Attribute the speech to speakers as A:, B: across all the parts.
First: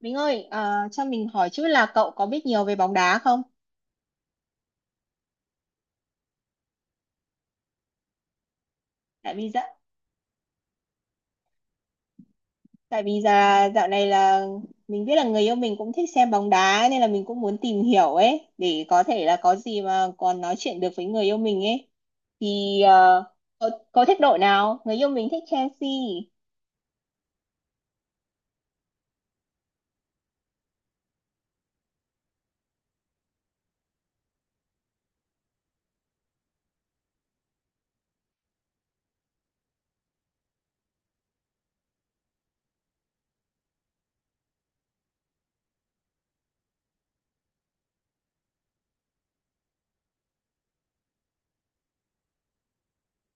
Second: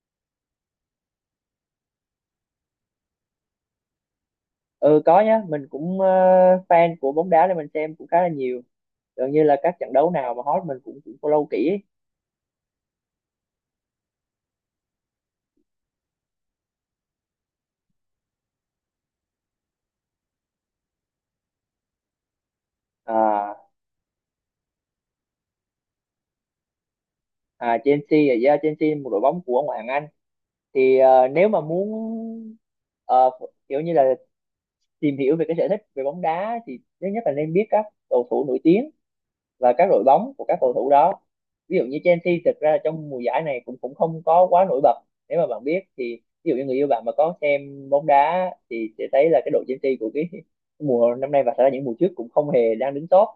A: Mình ơi, cho mình hỏi chút là cậu có biết nhiều về bóng đá không?
B: Ừ, có nhá. Mình cũng fan của bóng đá nên mình xem cũng khá là nhiều. Gần
A: Tại
B: như
A: vì
B: là
A: dạ,
B: các trận đấu nào mà hot mình cũng cũng follow kỹ.
A: Tại vì dạ, dạo này là mình biết là người yêu mình cũng thích xem bóng đá ấy, nên là mình cũng muốn tìm hiểu ấy để có thể là có gì mà còn nói chuyện được với người yêu mình ấy. Thì
B: à,
A: cậu thích đội nào? Người yêu mình thích Chelsea.
B: à Chelsea là, yeah, Chelsea là một đội bóng của ngoại hạng Anh. Thì nếu mà muốn, ờ, kiểu như là tìm hiểu về cái sở thích về bóng đá thì thứ nhất là nên biết các cầu thủ nổi tiếng và các đội bóng của các cầu thủ đó. Ví dụ như Chelsea, thực ra trong mùa giải này cũng cũng không có quá nổi bật. Nếu mà bạn biết thì ví dụ như người yêu bạn mà có xem bóng đá thì sẽ thấy là cái đội Chelsea của cái mùa năm nay và thật ra những mùa trước cũng không hề đang đứng top,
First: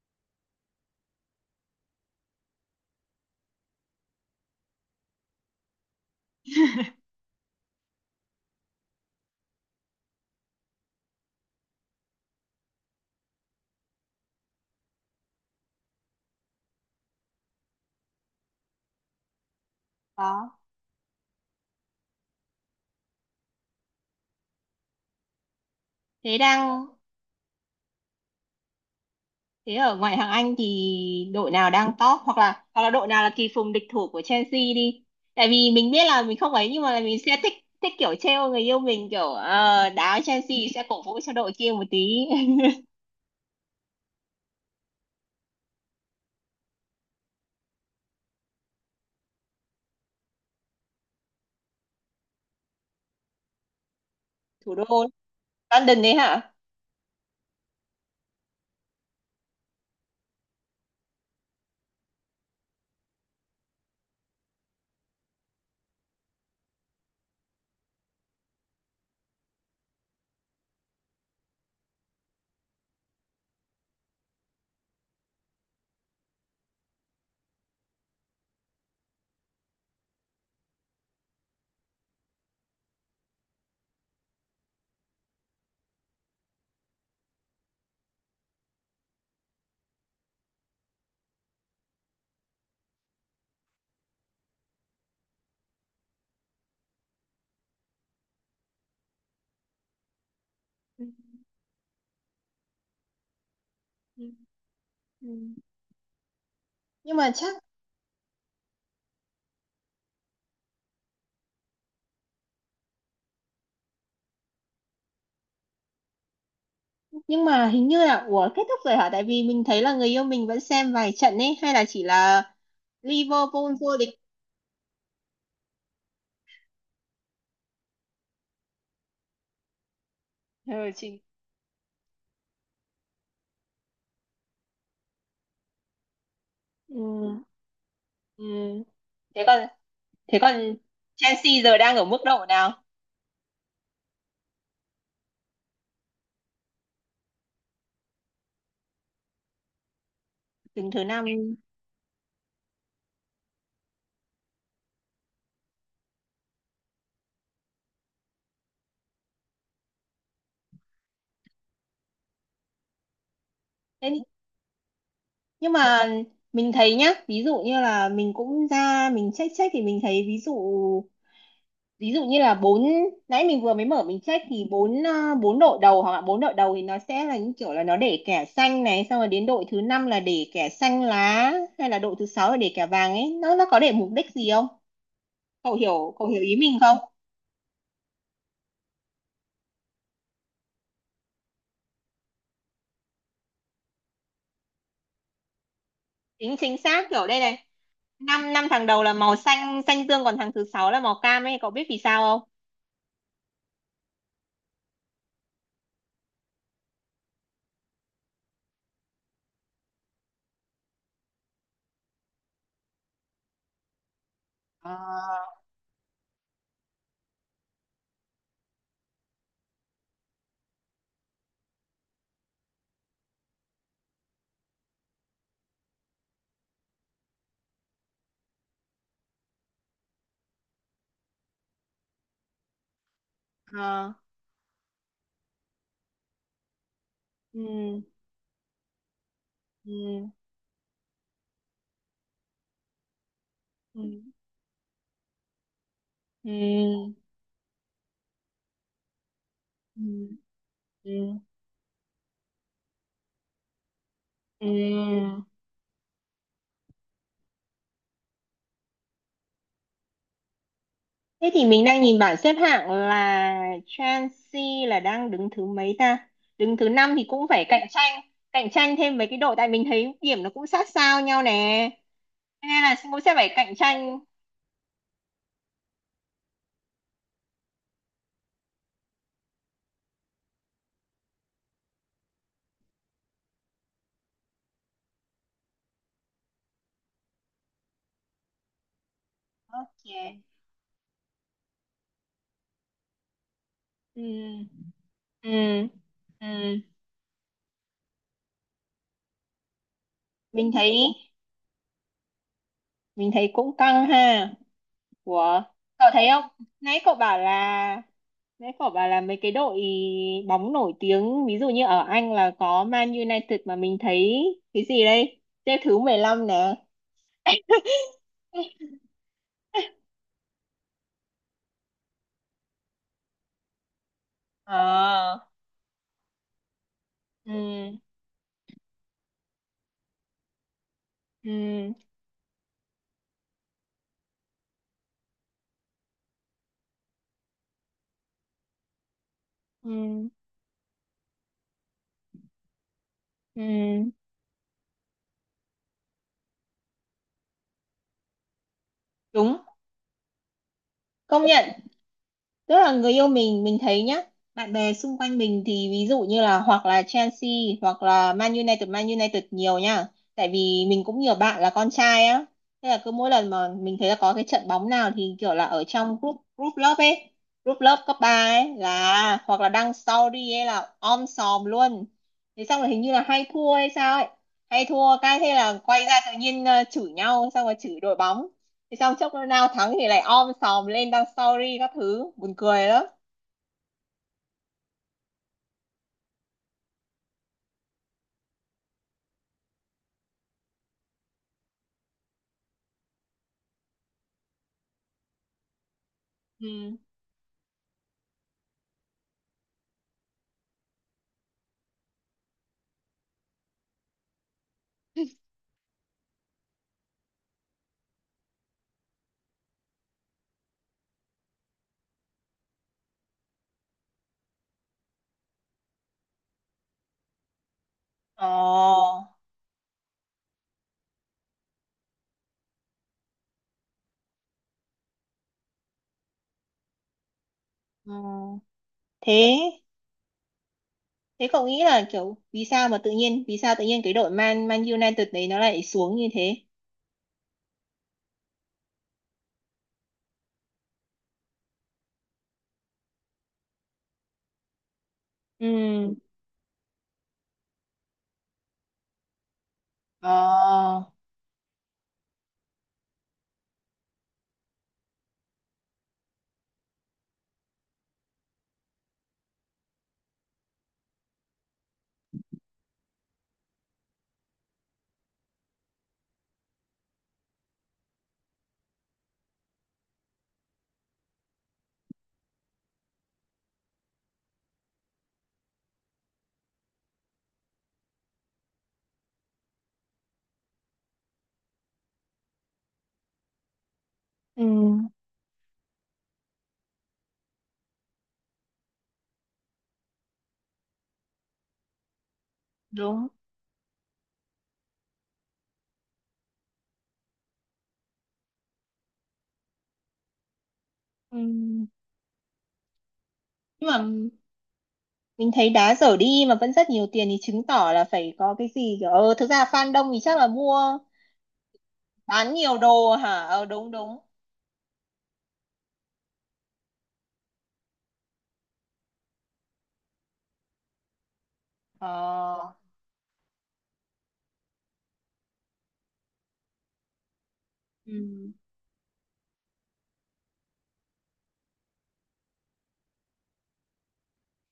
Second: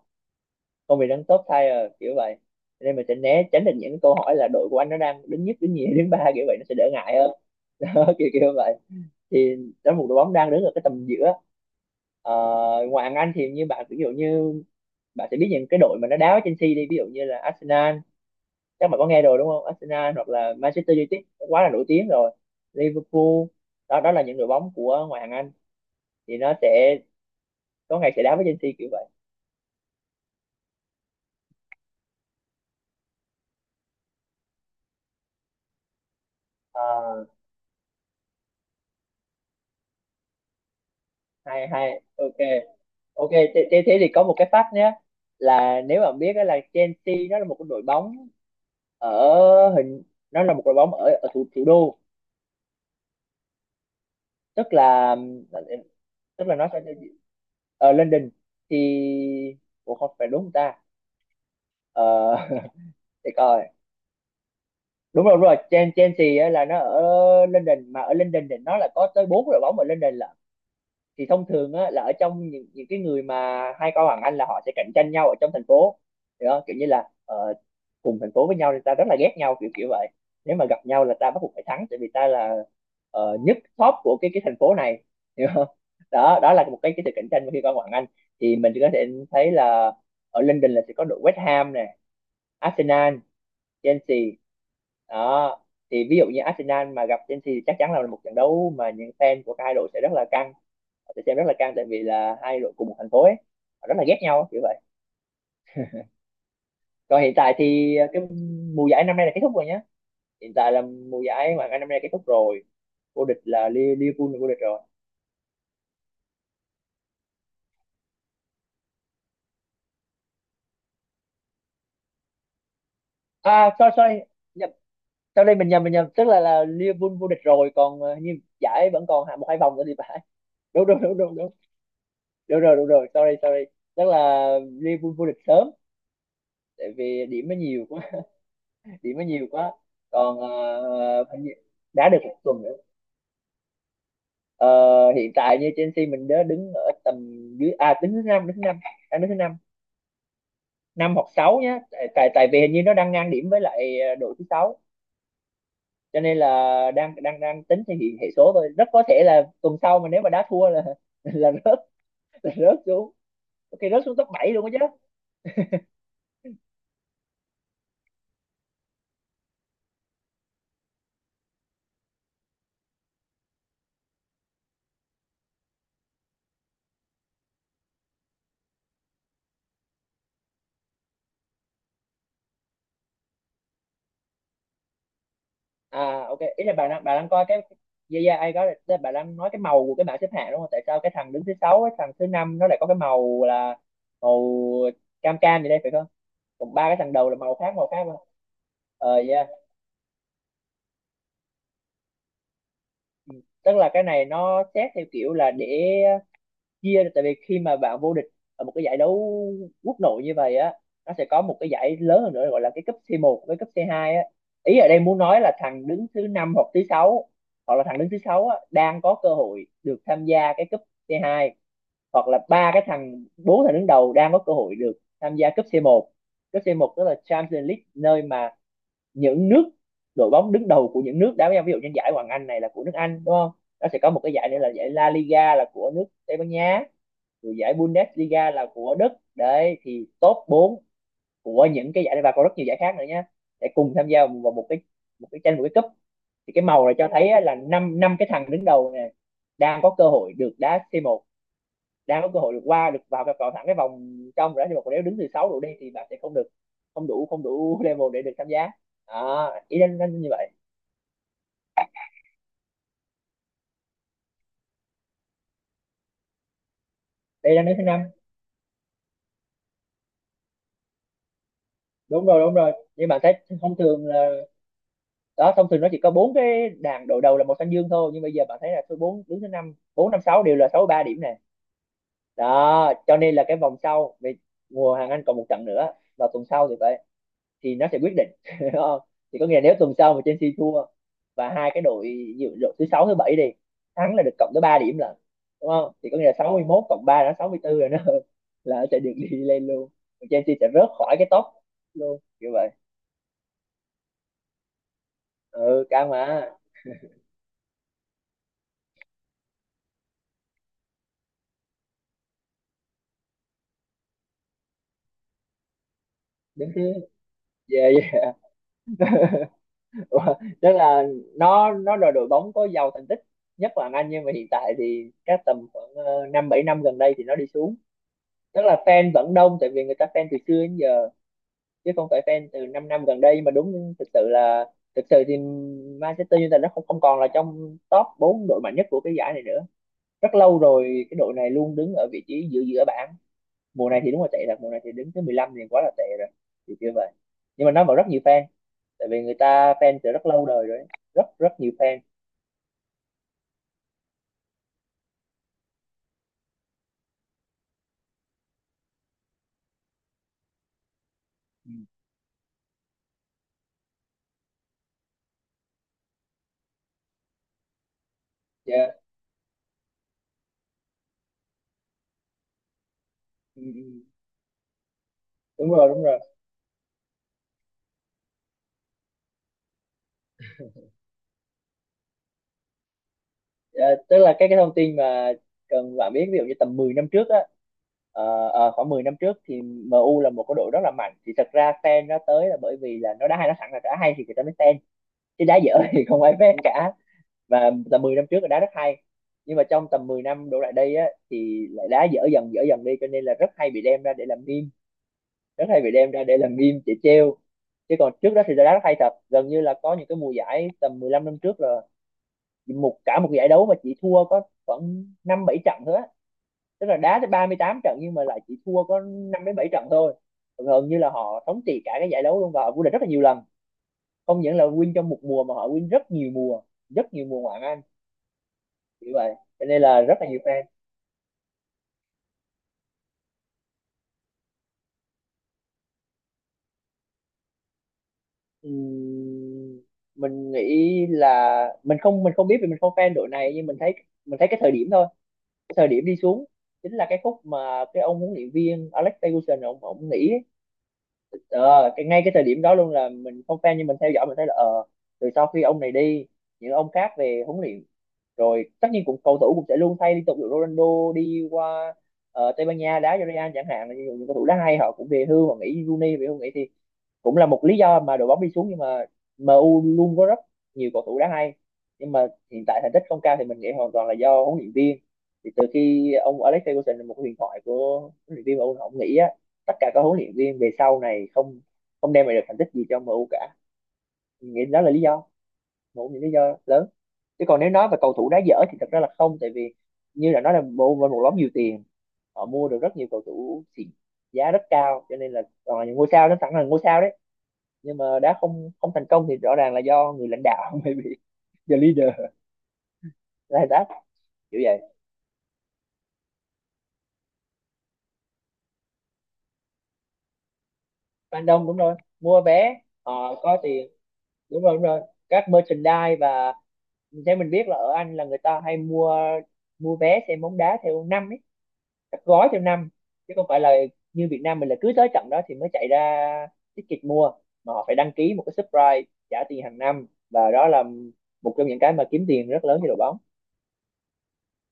B: không hề đứng top tier kiểu vậy. Cho nên mình sẽ né tránh được những câu hỏi là đội của anh nó đang đứng nhất, đứng nhì, đứng ba kiểu vậy, nó sẽ đỡ ngại hơn. Đó, kiểu kiểu vậy. Thì đó là một đội bóng đang đứng ở cái tầm giữa. Ờ, ngoài hàng Anh thì như bạn, ví dụ như bạn sẽ biết những cái đội mà nó đá với Chelsea đi, ví dụ như là Arsenal, chắc bạn có nghe rồi đúng không? Arsenal hoặc là
A: Đó.
B: Manchester United, nó quá là nổi tiếng rồi. Liverpool. Đó, đó là những đội bóng của ngoại hạng Anh, thì
A: Thế
B: nó
A: đang
B: sẽ có ngày sẽ đá với Chelsea kiểu vậy.
A: Thế ở ngoại hạng Anh thì đội nào đang top hoặc là đội nào là kỳ phùng địch thủ của Chelsea đi. Tại vì mình biết là mình không ấy, nhưng mà mình
B: à,
A: sẽ thích thích kiểu trêu người yêu mình, kiểu đá Chelsea sẽ cổ vũ cho đội
B: Hay
A: kia một
B: hay,
A: tí.
B: ok. Ok thế, thế thì có một cái fact nhé, là nếu bạn biết đó là Chelsea, nó là một cái đội bóng ở, hình, nó là một đội bóng ở, ở thủ thủ đô. Tức
A: Thủ đô
B: là,
A: London đấy
B: tức
A: hả?
B: là nó sẽ ở London. Thì ủa, không phải đúng không ta? ờ, để coi. Đúng rồi, đúng rồi, Chelsea á là nó ở London, mà ở London thì nó là có tới bốn đội bóng ở London là, thì thông thường á, là ở trong những cái người mà hai con bằng anh là họ sẽ cạnh tranh nhau ở trong thành phố. Hiểu không? Kiểu như là, cùng thành phố với nhau thì ta rất là ghét nhau kiểu kiểu vậy. Nếu mà gặp nhau là ta bắt buộc phải thắng tại vì ta là, nhất top của cái thành phố này. Hiểu không? Đó, đó là một cái sự cạnh tranh mà khi con bằng anh, thì mình có thể thấy là ở London là sẽ có đội West Ham nè, Arsenal, Chelsea. Đó, thì ví dụ như Arsenal mà gặp Chelsea thì chắc chắn là một trận đấu mà những fan của hai đội sẽ rất là căng,
A: Ừ,
B: họ sẽ xem rất là căng tại vì là hai đội cùng một thành phố ấy, họ rất là ghét
A: ừ,
B: nhau kiểu vậy.
A: ừ. Nhưng
B: Còn
A: mà
B: hiện tại
A: chắc
B: thì cái mùa giải năm nay là kết thúc rồi nhá. Hiện tại là mùa giải mà năm nay kết thúc rồi. Vô địch là, Liverpool là vô địch rồi.
A: nhưng mà hình như là, ủa, kết thúc rồi hả? Tại vì mình thấy là người yêu mình vẫn xem vài trận ấy, hay là chỉ là Liverpool
B: Sorry,
A: vô địch.
B: sorry, nhập sau đây mình nhầm, mình nhầm, tức là Liverpool vô địch rồi, còn như giải vẫn còn hạ một hai vòng nữa thì phải. Đúng,
A: Ừ,
B: đúng, đúng,
A: chị.
B: đúng, đúng. Đúng rồi, đúng rồi, sorry, sorry. Tức là Liverpool vô địch sớm tại vì
A: Ừ.
B: điểm nó nhiều quá.
A: Ừ.
B: Điểm nó
A: Thế
B: nhiều
A: còn
B: quá.
A: thế
B: Còn
A: còn
B: hình như
A: Chelsea giờ đang ở
B: đá được
A: mức
B: một
A: độ
B: tuần nữa.
A: nào?
B: Ờ, hiện tại như Chelsea mình đã đứng ở tầm dưới, à, đứng thứ năm, đang đứng thứ năm,
A: Đứng thứ
B: năm
A: năm.
B: hoặc sáu nhá, tại tại tại vì hình như nó đang ngang điểm với lại, đội thứ sáu. Cho nên là đang đang đang tính thì hiện hệ số thôi, rất có thể là tuần sau mà nếu mà đá thua là là rớt, là rớt xuống. Ok, rớt
A: thế
B: xuống
A: thì-
B: top 7 luôn á, chứ.
A: nhưng mà mình thấy nhá, ví dụ như là mình cũng ra mình check check thì mình thấy ví dụ như là bốn, nãy mình vừa mới mở mình check thì bốn đội đầu, thì nó sẽ là những kiểu là nó để kẻ xanh này, xong rồi đến đội thứ năm là để kẻ xanh lá, hay là đội thứ sáu là để kẻ vàng ấy, nó có để mục đích gì không? cậu hiểu cậu
B: Ok,
A: hiểu ý
B: ý là
A: mình không?
B: bạn đang coi cái, yeah, yeah, ai có, tức là bạn đang nói cái màu của cái bảng xếp hạng đúng không? Tại sao cái thằng đứng thứ sáu, cái thằng thứ năm nó lại có cái màu là màu, cam cam gì đây phải không?
A: chính
B: Còn
A: chính
B: ba cái
A: xác,
B: thằng
A: kiểu
B: đầu là
A: đây
B: màu
A: này.
B: khác, màu khác mà.
A: Năm năm thằng đầu là màu
B: Yeah.
A: xanh xanh dương, còn thằng thứ sáu là màu cam ấy, cậu biết vì sao không?
B: Ừ. Tức là cái này nó xét theo kiểu là để chia, tại vì khi mà bạn vô địch ở một cái giải đấu quốc nội như vậy á, nó sẽ có một cái giải lớn hơn nữa gọi là cái cấp C1 với cấp C2 á. Ý ở đây muốn nói
A: Ờ.
B: là thằng đứng thứ năm hoặc thứ sáu, hoặc là thằng đứng thứ sáu á đang có cơ hội được tham gia cái cấp C2, hoặc là ba cái thằng, bốn thằng đứng đầu đang có cơ hội được tham gia cấp C1. Cấp c một tức là Champions League, nơi mà những nước, đội bóng đứng đầu của những nước đá với nhau. Ví dụ như giải Hoàng Anh này là của nước Anh đúng không? Nó sẽ có
A: Ờ.
B: một cái giải nữa là giải La Liga là của nước Tây Ban Nha, rồi giải
A: Ừ,
B: Bundesliga là của Đức. Đấy, thì
A: ừ,
B: top 4 của những cái giải này và còn rất nhiều giải khác nữa nhé, để cùng
A: ừ,
B: tham gia vào một cái, một cái tranh một cái cúp. Thì cái màu này cho
A: ừ,
B: thấy á, là năm năm cái thằng đứng đầu này đang có cơ
A: ừ,
B: hội được đá C1,
A: ừ,
B: đang có cơ hội được qua được vào, thẳng cái vòng trong rồi
A: ừ.
B: đó, nhưng mà còn nếu đứng từ 6 độ đi thì bạn sẽ không được, không đủ, không đủ level để được tham gia. à, ý đang như vậy.
A: Thế thì mình đang nhìn bảng xếp hạng là Chelsea là đang đứng thứ mấy ta? Đứng thứ năm thì cũng
B: Đây là
A: phải
B: nước thứ năm.
A: cạnh tranh thêm mấy cái đội, tại mình thấy điểm nó cũng sát sao nhau nè.
B: Đúng rồi, đúng
A: Thế
B: rồi,
A: nên là
B: nhưng mà
A: cũng
B: thấy
A: sẽ phải cạnh
B: thông thường
A: tranh.
B: là, đó, thông thường nó chỉ có bốn cái đàn đội đầu là màu xanh dương thôi, nhưng bây giờ bạn thấy là số bốn đứng thứ năm, bốn năm sáu đều là 63 điểm này. Đó cho nên là cái vòng sau về mùa hàng Anh còn một trận nữa vào tuần sau thì vậy thì nó sẽ quyết định. Thì có nghĩa là nếu tuần sau mà
A: Ok.
B: Chelsea thua và hai cái đội, đội thứ sáu, thứ bảy đi thắng
A: Ừ.
B: là được cộng tới 3 điểm, là
A: Ừ.
B: đúng không? Thì có nghĩa là
A: Ừ.
B: 61 cộng 3 là 64 rồi, nó là sẽ được đi lên luôn. Chelsea sẽ
A: Mình
B: rớt
A: thấy
B: khỏi cái top luôn như vậy.
A: mình thấy cũng căng ha. Ủa,
B: Ừ, cao
A: cậu thấy không?
B: mà.
A: Nãy cậu bảo là Nãy cậu bảo là mấy cái đội bóng nổi tiếng, ví dụ như ở Anh là có Man United, mà mình thấy cái gì đây? Xếp thứ 15
B: Đứng
A: nè.
B: thứ, về, ủa, tức là nó là đội bóng có giàu thành tích nhất là Anh, nhưng mà hiện tại
A: Ờ.
B: thì các tầm khoảng, năm bảy năm gần đây thì nó đi
A: Ừ.
B: xuống. Tức là fan vẫn đông tại vì người ta fan từ xưa đến giờ, chứ
A: Ừ.
B: không phải fan từ 5 năm năm gần đây mà. Đúng thực sự là, thực sự thì Manchester United nó không không còn là trong top 4 đội mạnh nhất của cái giải này nữa,
A: Ừ.
B: rất lâu rồi. Cái đội này luôn đứng ở vị trí giữa, giữa bảng.
A: Ừ.
B: Mùa này thì đúng là tệ thật, mùa này thì đứng thứ 15 thì quá là tệ rồi, thì chưa vậy. Nhưng mà nó vẫn rất nhiều fan tại vì người
A: Đúng.
B: ta fan từ rất lâu đời rồi ấy. Rất
A: Công
B: rất
A: nhận,
B: nhiều fan.
A: tức là người yêu mình thấy nhá, bạn bè xung quanh mình thì ví dụ như là hoặc là Chelsea, hoặc là Man United, Man United nhiều nha, tại vì mình cũng nhiều bạn là
B: Ừ.
A: con trai á. Thế là cứ mỗi lần mà mình thấy là có cái trận bóng nào thì kiểu là ở trong group group lớp ấy, group lớp cấp 3 ấy,
B: Dạ.
A: là hoặc là đăng story ấy là om sòm luôn. Thế xong rồi hình như là hay
B: Ừ,
A: thua
B: ừ.
A: hay sao ấy, hay thua cái thế
B: đúng
A: là
B: rồi đúng
A: quay
B: rồi
A: ra tự nhiên chửi nhau, xong rồi chửi đội bóng. Thì xong chốc nó nào thắng thì lại om sòm lên đăng story các thứ buồn cười lắm.
B: Dạ, tức là cái thông tin mà cần bạn biết, ví dụ như tầm 10 năm trước á. Khoảng 10 năm trước thì MU là một cái đội rất là mạnh. Thì thật ra fan nó tới là bởi vì là nó đá hay, nó sẵn là đã hay thì người ta mới fan, chứ đá dở thì không ai fan cả.
A: Ừ.
B: Và tầm 10 năm trước là đá rất hay, nhưng mà trong tầm 10 năm đổ lại đây á thì lại đá dở dần đi, cho nên là rất hay bị đem ra để làm meme, rất hay bị đem ra để làm meme để trêu. Chứ còn trước đó thì đá rất hay thật, gần như là có những cái mùa giải tầm 15 năm trước là cả một giải đấu mà chỉ thua có khoảng năm bảy trận thôi á. Tức là đá tới 38 trận nhưng mà lại chỉ thua có
A: Ồ,
B: 5 đến 7 trận thôi. Gần như là họ thống trị cả cái giải đấu luôn và họ vô địch rất là nhiều lần. Không những là win trong một mùa mà họ win rất nhiều mùa, rất nhiều mùa ngoạn hạng Anh
A: ờ, ừ.
B: như vậy,
A: thế
B: cho nên là rất là nhiều fan.
A: thế cậu nghĩ là kiểu, vì sao tự nhiên cái đội Man Man United đấy nó lại xuống như thế?
B: Ừm, mình nghĩ là mình không biết vì mình không fan đội này, nhưng mình thấy cái thời điểm thôi. Cái thời điểm
A: Ừ.
B: đi xuống chính là cái khúc mà cái ông huấn luyện viên Alex Ferguson ông nghỉ.
A: Ờ,
B: ờ, cái ngay cái thời điểm đó luôn là mình không fan nhưng mình theo dõi mình thấy là từ sau khi ông này đi, những ông khác về huấn luyện, rồi tất nhiên cũng cầu thủ cũng sẽ luôn thay liên tục, ví dụ Ronaldo đi qua Tây Ban Nha đá cho Real chẳng hạn, là những cầu thủ đá hay họ cũng về hưu, họ nghỉ, Rooney về hưu nghỉ, thì cũng là một lý do mà đội bóng đi xuống. Nhưng mà MU luôn có rất nhiều cầu thủ đáng hay, nhưng mà hiện tại thành tích không cao thì mình nghĩ hoàn toàn là do huấn luyện viên. Thì từ khi ông Alex Ferguson là một huyền thoại của huấn luyện viên MU ông nghĩ á, tất cả các huấn luyện viên về sau này không không đem lại được thành tích gì cho MU cả. Mình nghĩ
A: ừ.
B: đó là lý do, một những lý do lớn. Chứ còn nếu nói về cầu thủ đá dở thì thật ra là không, tại vì như là nói là MU với một nhóm nhiều tiền, họ mua được rất nhiều cầu
A: Đúng.
B: thủ xịn giá rất cao, cho nên là toàn là những ngôi sao, nó sẵn là ngôi sao đấy, nhưng mà đã không không thành công thì rõ ràng là do người lãnh đạo. Maybe
A: Ừ.
B: the leader là that,
A: Nhưng mà
B: kiểu vậy.
A: mình thấy đá dở đi mà vẫn rất nhiều tiền thì chứng tỏ là phải có cái gì, kiểu thực ra fan đông thì chắc là mua
B: Fan đông, đúng rồi, mua
A: bán
B: vé,
A: nhiều đồ
B: họ
A: hả?
B: có
A: Ờ, đúng
B: tiền,
A: đúng.
B: đúng rồi, đúng rồi, các merchandise. Và theo mình biết là ở Anh là người ta hay mua mua vé xem bóng đá theo năm ấy, các gói theo
A: Ờ,
B: năm, chứ không phải là như Việt Nam mình là cứ tới trận đó thì mới chạy ra ticket mua, mà họ phải đăng
A: ừ.
B: ký một cái subscribe, trả tiền hàng năm. Và đó là một trong những cái mà kiếm tiền rất lớn cho đội bóng.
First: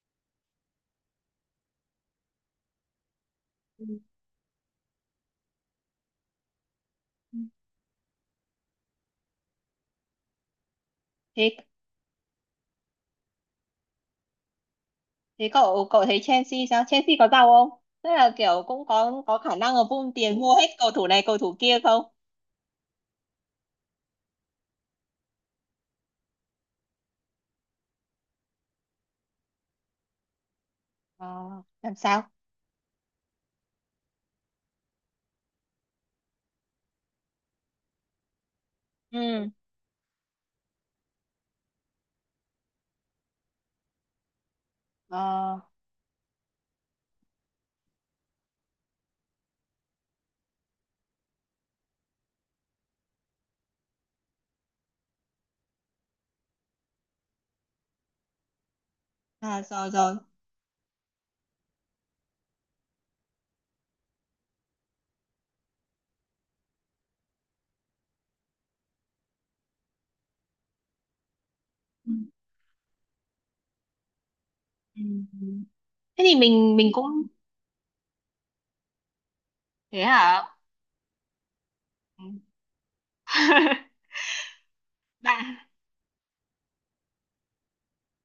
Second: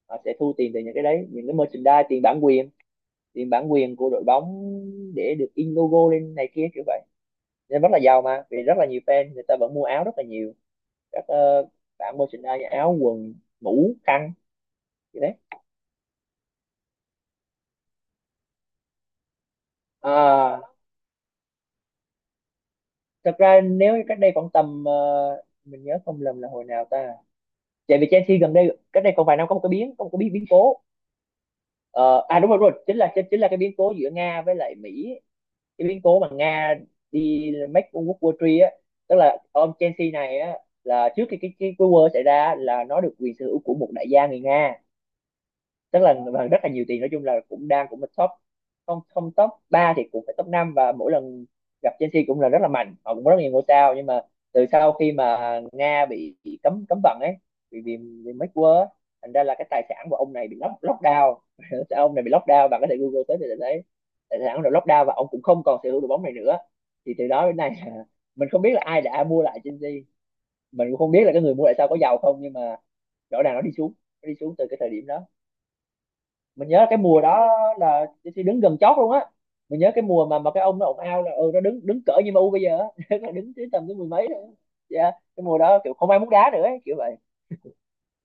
B: Họ sẽ thu tiền từ những cái đấy, những cái merchandise, tiền bản quyền tiền bản
A: Ừ.
B: quyền của đội bóng, để được in logo lên này kia kiểu vậy. Nên rất là giàu mà, vì rất là nhiều fan người ta vẫn mua áo rất là nhiều các
A: thế
B: bạn, merchandise, áo quần, mũ khăn gì đấy.
A: Thế cậu cậu thấy Chelsea sao? Chelsea có giàu không? Tức là kiểu cũng có khả năng là vung tiền mua
B: À,
A: hết cầu thủ này, cầu thủ kia không?
B: thật ra nếu cách đây khoảng tầm mình nhớ không lầm là hồi nào ta, chạy vì Chelsea gần đây cách đây còn vài năm có một cái biến có một cái biến biến cố.
A: Ờ, làm
B: Ờ,
A: sao?
B: À đúng rồi, đúng rồi, chính là chính là cái biến cố giữa Nga với lại Mỹ, cái biến cố mà Nga đi make World War III á. Tức là
A: Ừ.
B: ông Chelsea này á, là trước khi cái war xảy ra á, là nó được quyền sở hữu của một đại gia người Nga.
A: Ờ,
B: Tức là và rất là nhiều tiền, nói chung là cũng đang, cũng là top, không không top 3 thì cũng phải top năm. Và mỗi lần gặp Chelsea cũng là rất là mạnh, họ cũng có rất nhiều ngôi sao. Nhưng mà từ sau khi mà Nga bị cấm cấm vận ấy, vì vì, vì mấy quơ, thành ra là
A: à,
B: cái tài
A: rồi
B: sản
A: rồi.
B: của ông này bị lockdown. Ông này bị lockdown, bạn có thể Google tới thì sẽ thấy tài sản rồi lockdown, và ông cũng không còn sở hữu đội bóng này nữa. Thì từ đó đến nay mình không biết là ai đã mua lại Chelsea, mình cũng không biết là cái người mua lại sao có
A: Ừ.
B: giàu không, nhưng mà rõ ràng nó đi xuống, nó đi xuống từ cái thời điểm đó.
A: Ừ. Thế thì
B: Mình
A: mình
B: nhớ
A: mình
B: cái
A: cũng
B: mùa đó là Chelsea đứng gần chót luôn á, mình nhớ
A: thế
B: cái mùa mà
A: hả?
B: cái ông nó ồn ào là nó đứng đứng cỡ
A: Ừ.
B: như em u bây giờ á. Nó đứng tới tầm tới mười mấy thôi, dạ cái mùa đó kiểu không ai muốn đá nữa ấy, kiểu vậy.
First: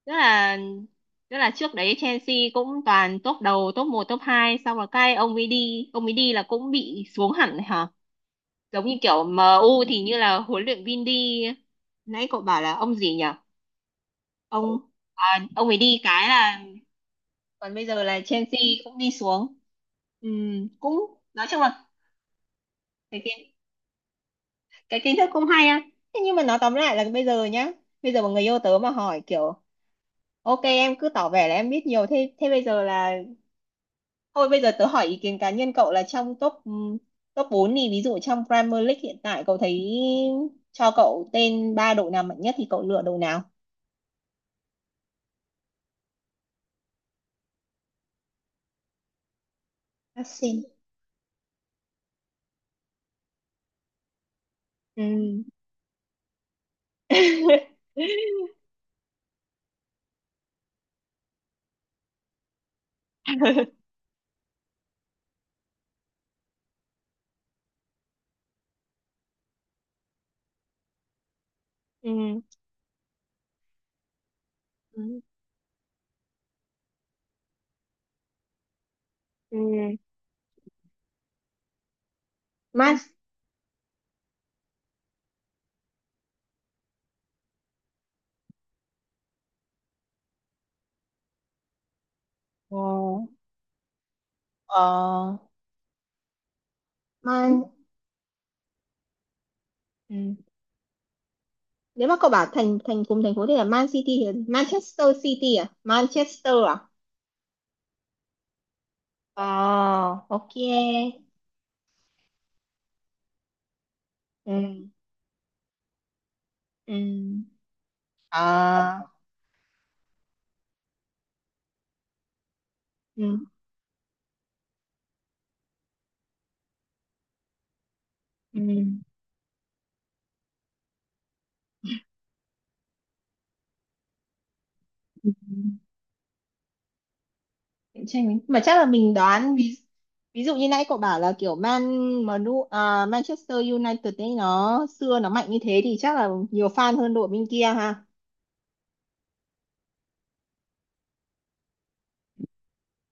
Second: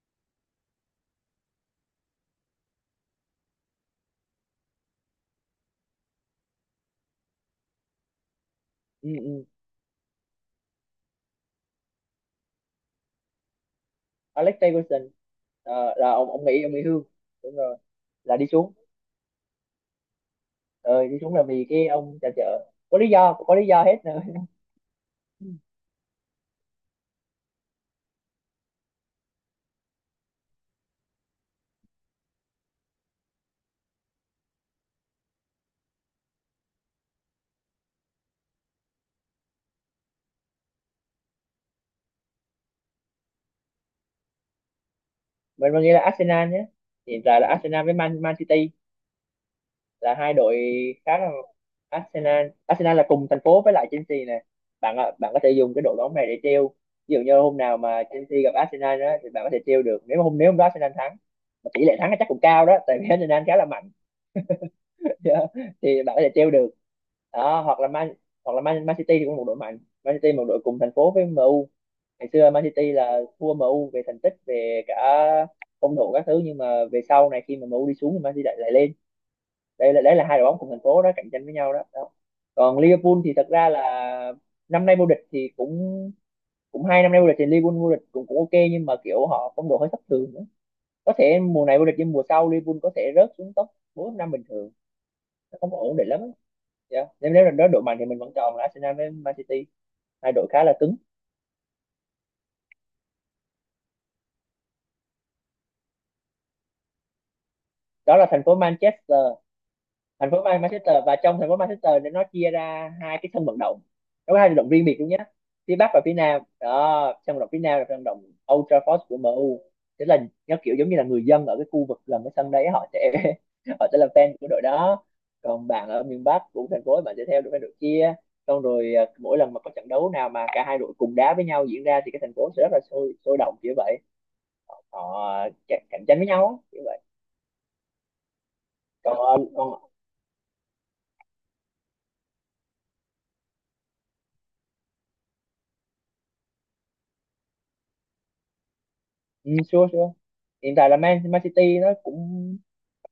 A: Tức là tức là trước đấy Chelsea cũng toàn top đầu, top một, top hai, xong rồi cái ông ấy đi là cũng bị xuống hẳn hả? Giống như
B: Ừ,
A: kiểu
B: ừ.
A: MU thì như là huấn luyện viên đi, nãy cậu bảo là ông gì nhỉ?
B: Alex
A: Ông
B: Ferguson.
A: ông ấy
B: Ờ,
A: đi
B: là
A: cái
B: ông
A: là,
B: nghỉ, ông nghỉ hưu, đúng
A: còn
B: rồi.
A: bây giờ là
B: Là đi
A: Chelsea
B: xuống.
A: cũng đi xuống. Cũng
B: Ờ Đi xuống là
A: nói chung
B: vì
A: là
B: cái ông trà chợ, có lý
A: cái
B: do,
A: kiến
B: có lý do hết nữa.
A: cái kiến thức cũng hay á. Thế nhưng mà nói tóm lại là bây giờ nhá, bây giờ mà người yêu tớ mà hỏi kiểu, ok em cứ tỏ vẻ là em biết nhiều thế, thế bây giờ là thôi bây giờ tớ hỏi ý kiến cá nhân cậu là trong top, top 4 thì ví dụ trong Premier League hiện tại, cậu thấy, cho cậu tên ba đội nào mạnh nhất thì cậu lựa đội nào?
B: Mình nghĩ là Arsenal nhé. Hiện tại là Arsenal với Man Man City là hai đội
A: Arsenal.
B: khá là, Arsenal Arsenal là cùng thành phố với lại Chelsea nè, bạn có
A: Ừm.
B: thể dùng cái đội bóng này để treo, ví dụ như hôm nào mà Chelsea gặp Arsenal đó thì bạn có thể treo được. Nếu mà nếu hôm đó Arsenal thắng, mà tỷ lệ thắng là chắc cũng cao đó, tại vì Arsenal khá là mạnh. Thì bạn có thể treo được đó. Hoặc là Man City thì cũng một đội mạnh. Man City một đội cùng thành phố với MU. Ngày
A: Ừm.
B: xưa Man City là thua MU về thành tích, về cả
A: Ừ.
B: phong độ các thứ, nhưng mà về sau này khi mà MU đi xuống thì Man City lại lên.
A: Ừ.
B: Đây là đấy là hai đội bóng cùng thành phố đó, cạnh tranh với nhau đó, đó. Còn
A: Man
B: Liverpool thì thật ra là năm nay vô địch thì cũng cũng 2 năm nay vô địch thì Liverpool vô địch cũng cũng ok, nhưng mà kiểu họ phong độ hơi thất thường nữa, có thể mùa này vô địch nhưng mùa sau Liverpool
A: ờ,
B: có thể rớt xuống top bốn năm bình thường,
A: ờ,
B: nó không có ổn định lắm á. Dạ. Nên nếu là
A: Man
B: đội mạnh thì mình vẫn chọn là Arsenal với Man City,
A: Ừ.
B: hai đội khá là cứng.
A: Nếu mà cậu bảo thành thành cùng thành phố thì là Man City, thì là Manchester City à? Manchester à?
B: Đó là thành phố Manchester,
A: Ờ,
B: thành phố
A: ok.
B: Manchester, và trong thành phố Manchester thì nó chia ra hai cái sân vận động. Nó có hai vận động riêng
A: Ừ.
B: biệt luôn nhé, phía Bắc và phía Nam
A: Ừ.
B: đó. Sân vận động phía Nam là sân vận động Old Trafford
A: À,
B: của MU. Tức là nó kiểu giống như là người dân ở cái khu vực gần cái sân đấy họ sẽ
A: ừ.
B: họ sẽ là fan của đội đó, còn bạn ở miền Bắc của thành phố bạn sẽ theo đội đội kia.
A: Ừ.
B: Xong rồi à, mỗi lần mà có trận đấu nào mà cả hai đội cùng đá với nhau diễn ra thì cái thành phố sẽ rất là sôi sôi động kiểu vậy, họ
A: Ừ.
B: cạnh tranh với nhau á, kiểu vậy.
A: Cạnh tranh ấy, mà chắc là mình
B: còn
A: đoán, ví
B: còn
A: ví dụ như nãy cậu bảo là kiểu Manchester United ấy, nó xưa nó mạnh như thế thì chắc là nhiều fan hơn đội bên kia ha.
B: Ừ, sure, sure. Hiện tại là Man City nó cũng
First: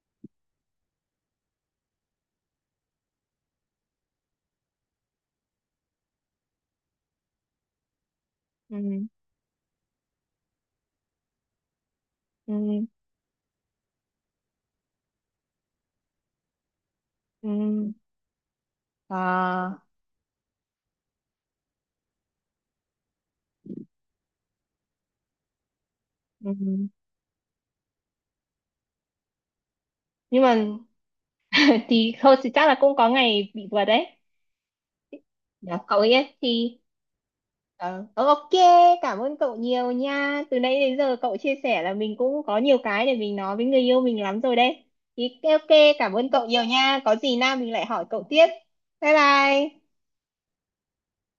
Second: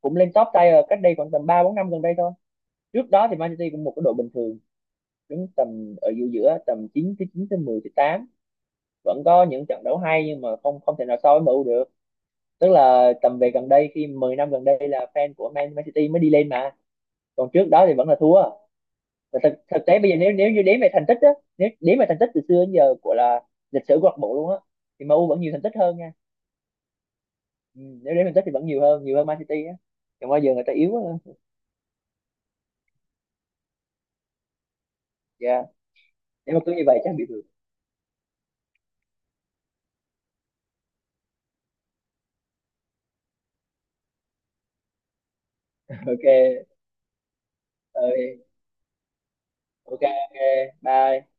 B: cũng lên top tier cách đây khoảng tầm 3 4 năm gần đây thôi. Trước đó thì Man City cũng một cái đội bình thường, đứng tầm ở giữa giữa tầm 9 tới 10 tới 8.
A: Ừ.
B: Vẫn có những trận đấu hay nhưng mà không không thể nào so với MU được.
A: Ừ.
B: Tức là tầm về gần đây khi 10 năm gần đây là fan của Man City mới đi lên mà. Còn trước đó
A: Ừ.
B: thì vẫn là thua. Và thực,
A: À.
B: thực tế bây giờ nếu nếu như đếm về thành tích á, nếu đếm về thành tích từ xưa đến giờ của là lịch sử câu lạc bộ luôn á thì MU vẫn nhiều thành tích hơn nha.
A: Ừ.
B: Ừ, nếu đến Manchester thì vẫn nhiều hơn Man City á, còn bao
A: Nhưng
B: giờ
A: mà
B: người ta yếu á.
A: thì thôi, thì chắc là cũng có ngày bị vượt đấy.
B: Dạ
A: Dạ, cậu ấy
B: nếu mà cứ
A: thì
B: như vậy chắc bị được.
A: ờ, ờ, ok, cảm ơn cậu nhiều nha, từ nãy đến giờ cậu chia sẻ là mình cũng có nhiều cái để mình nói với người yêu mình lắm rồi đấy, thì ok, cảm
B: Ok.
A: ơn cậu nhiều nha, có gì nào mình lại hỏi cậu
B: Ơi.
A: tiếp. Bye bye.
B: Ok, ok, bye.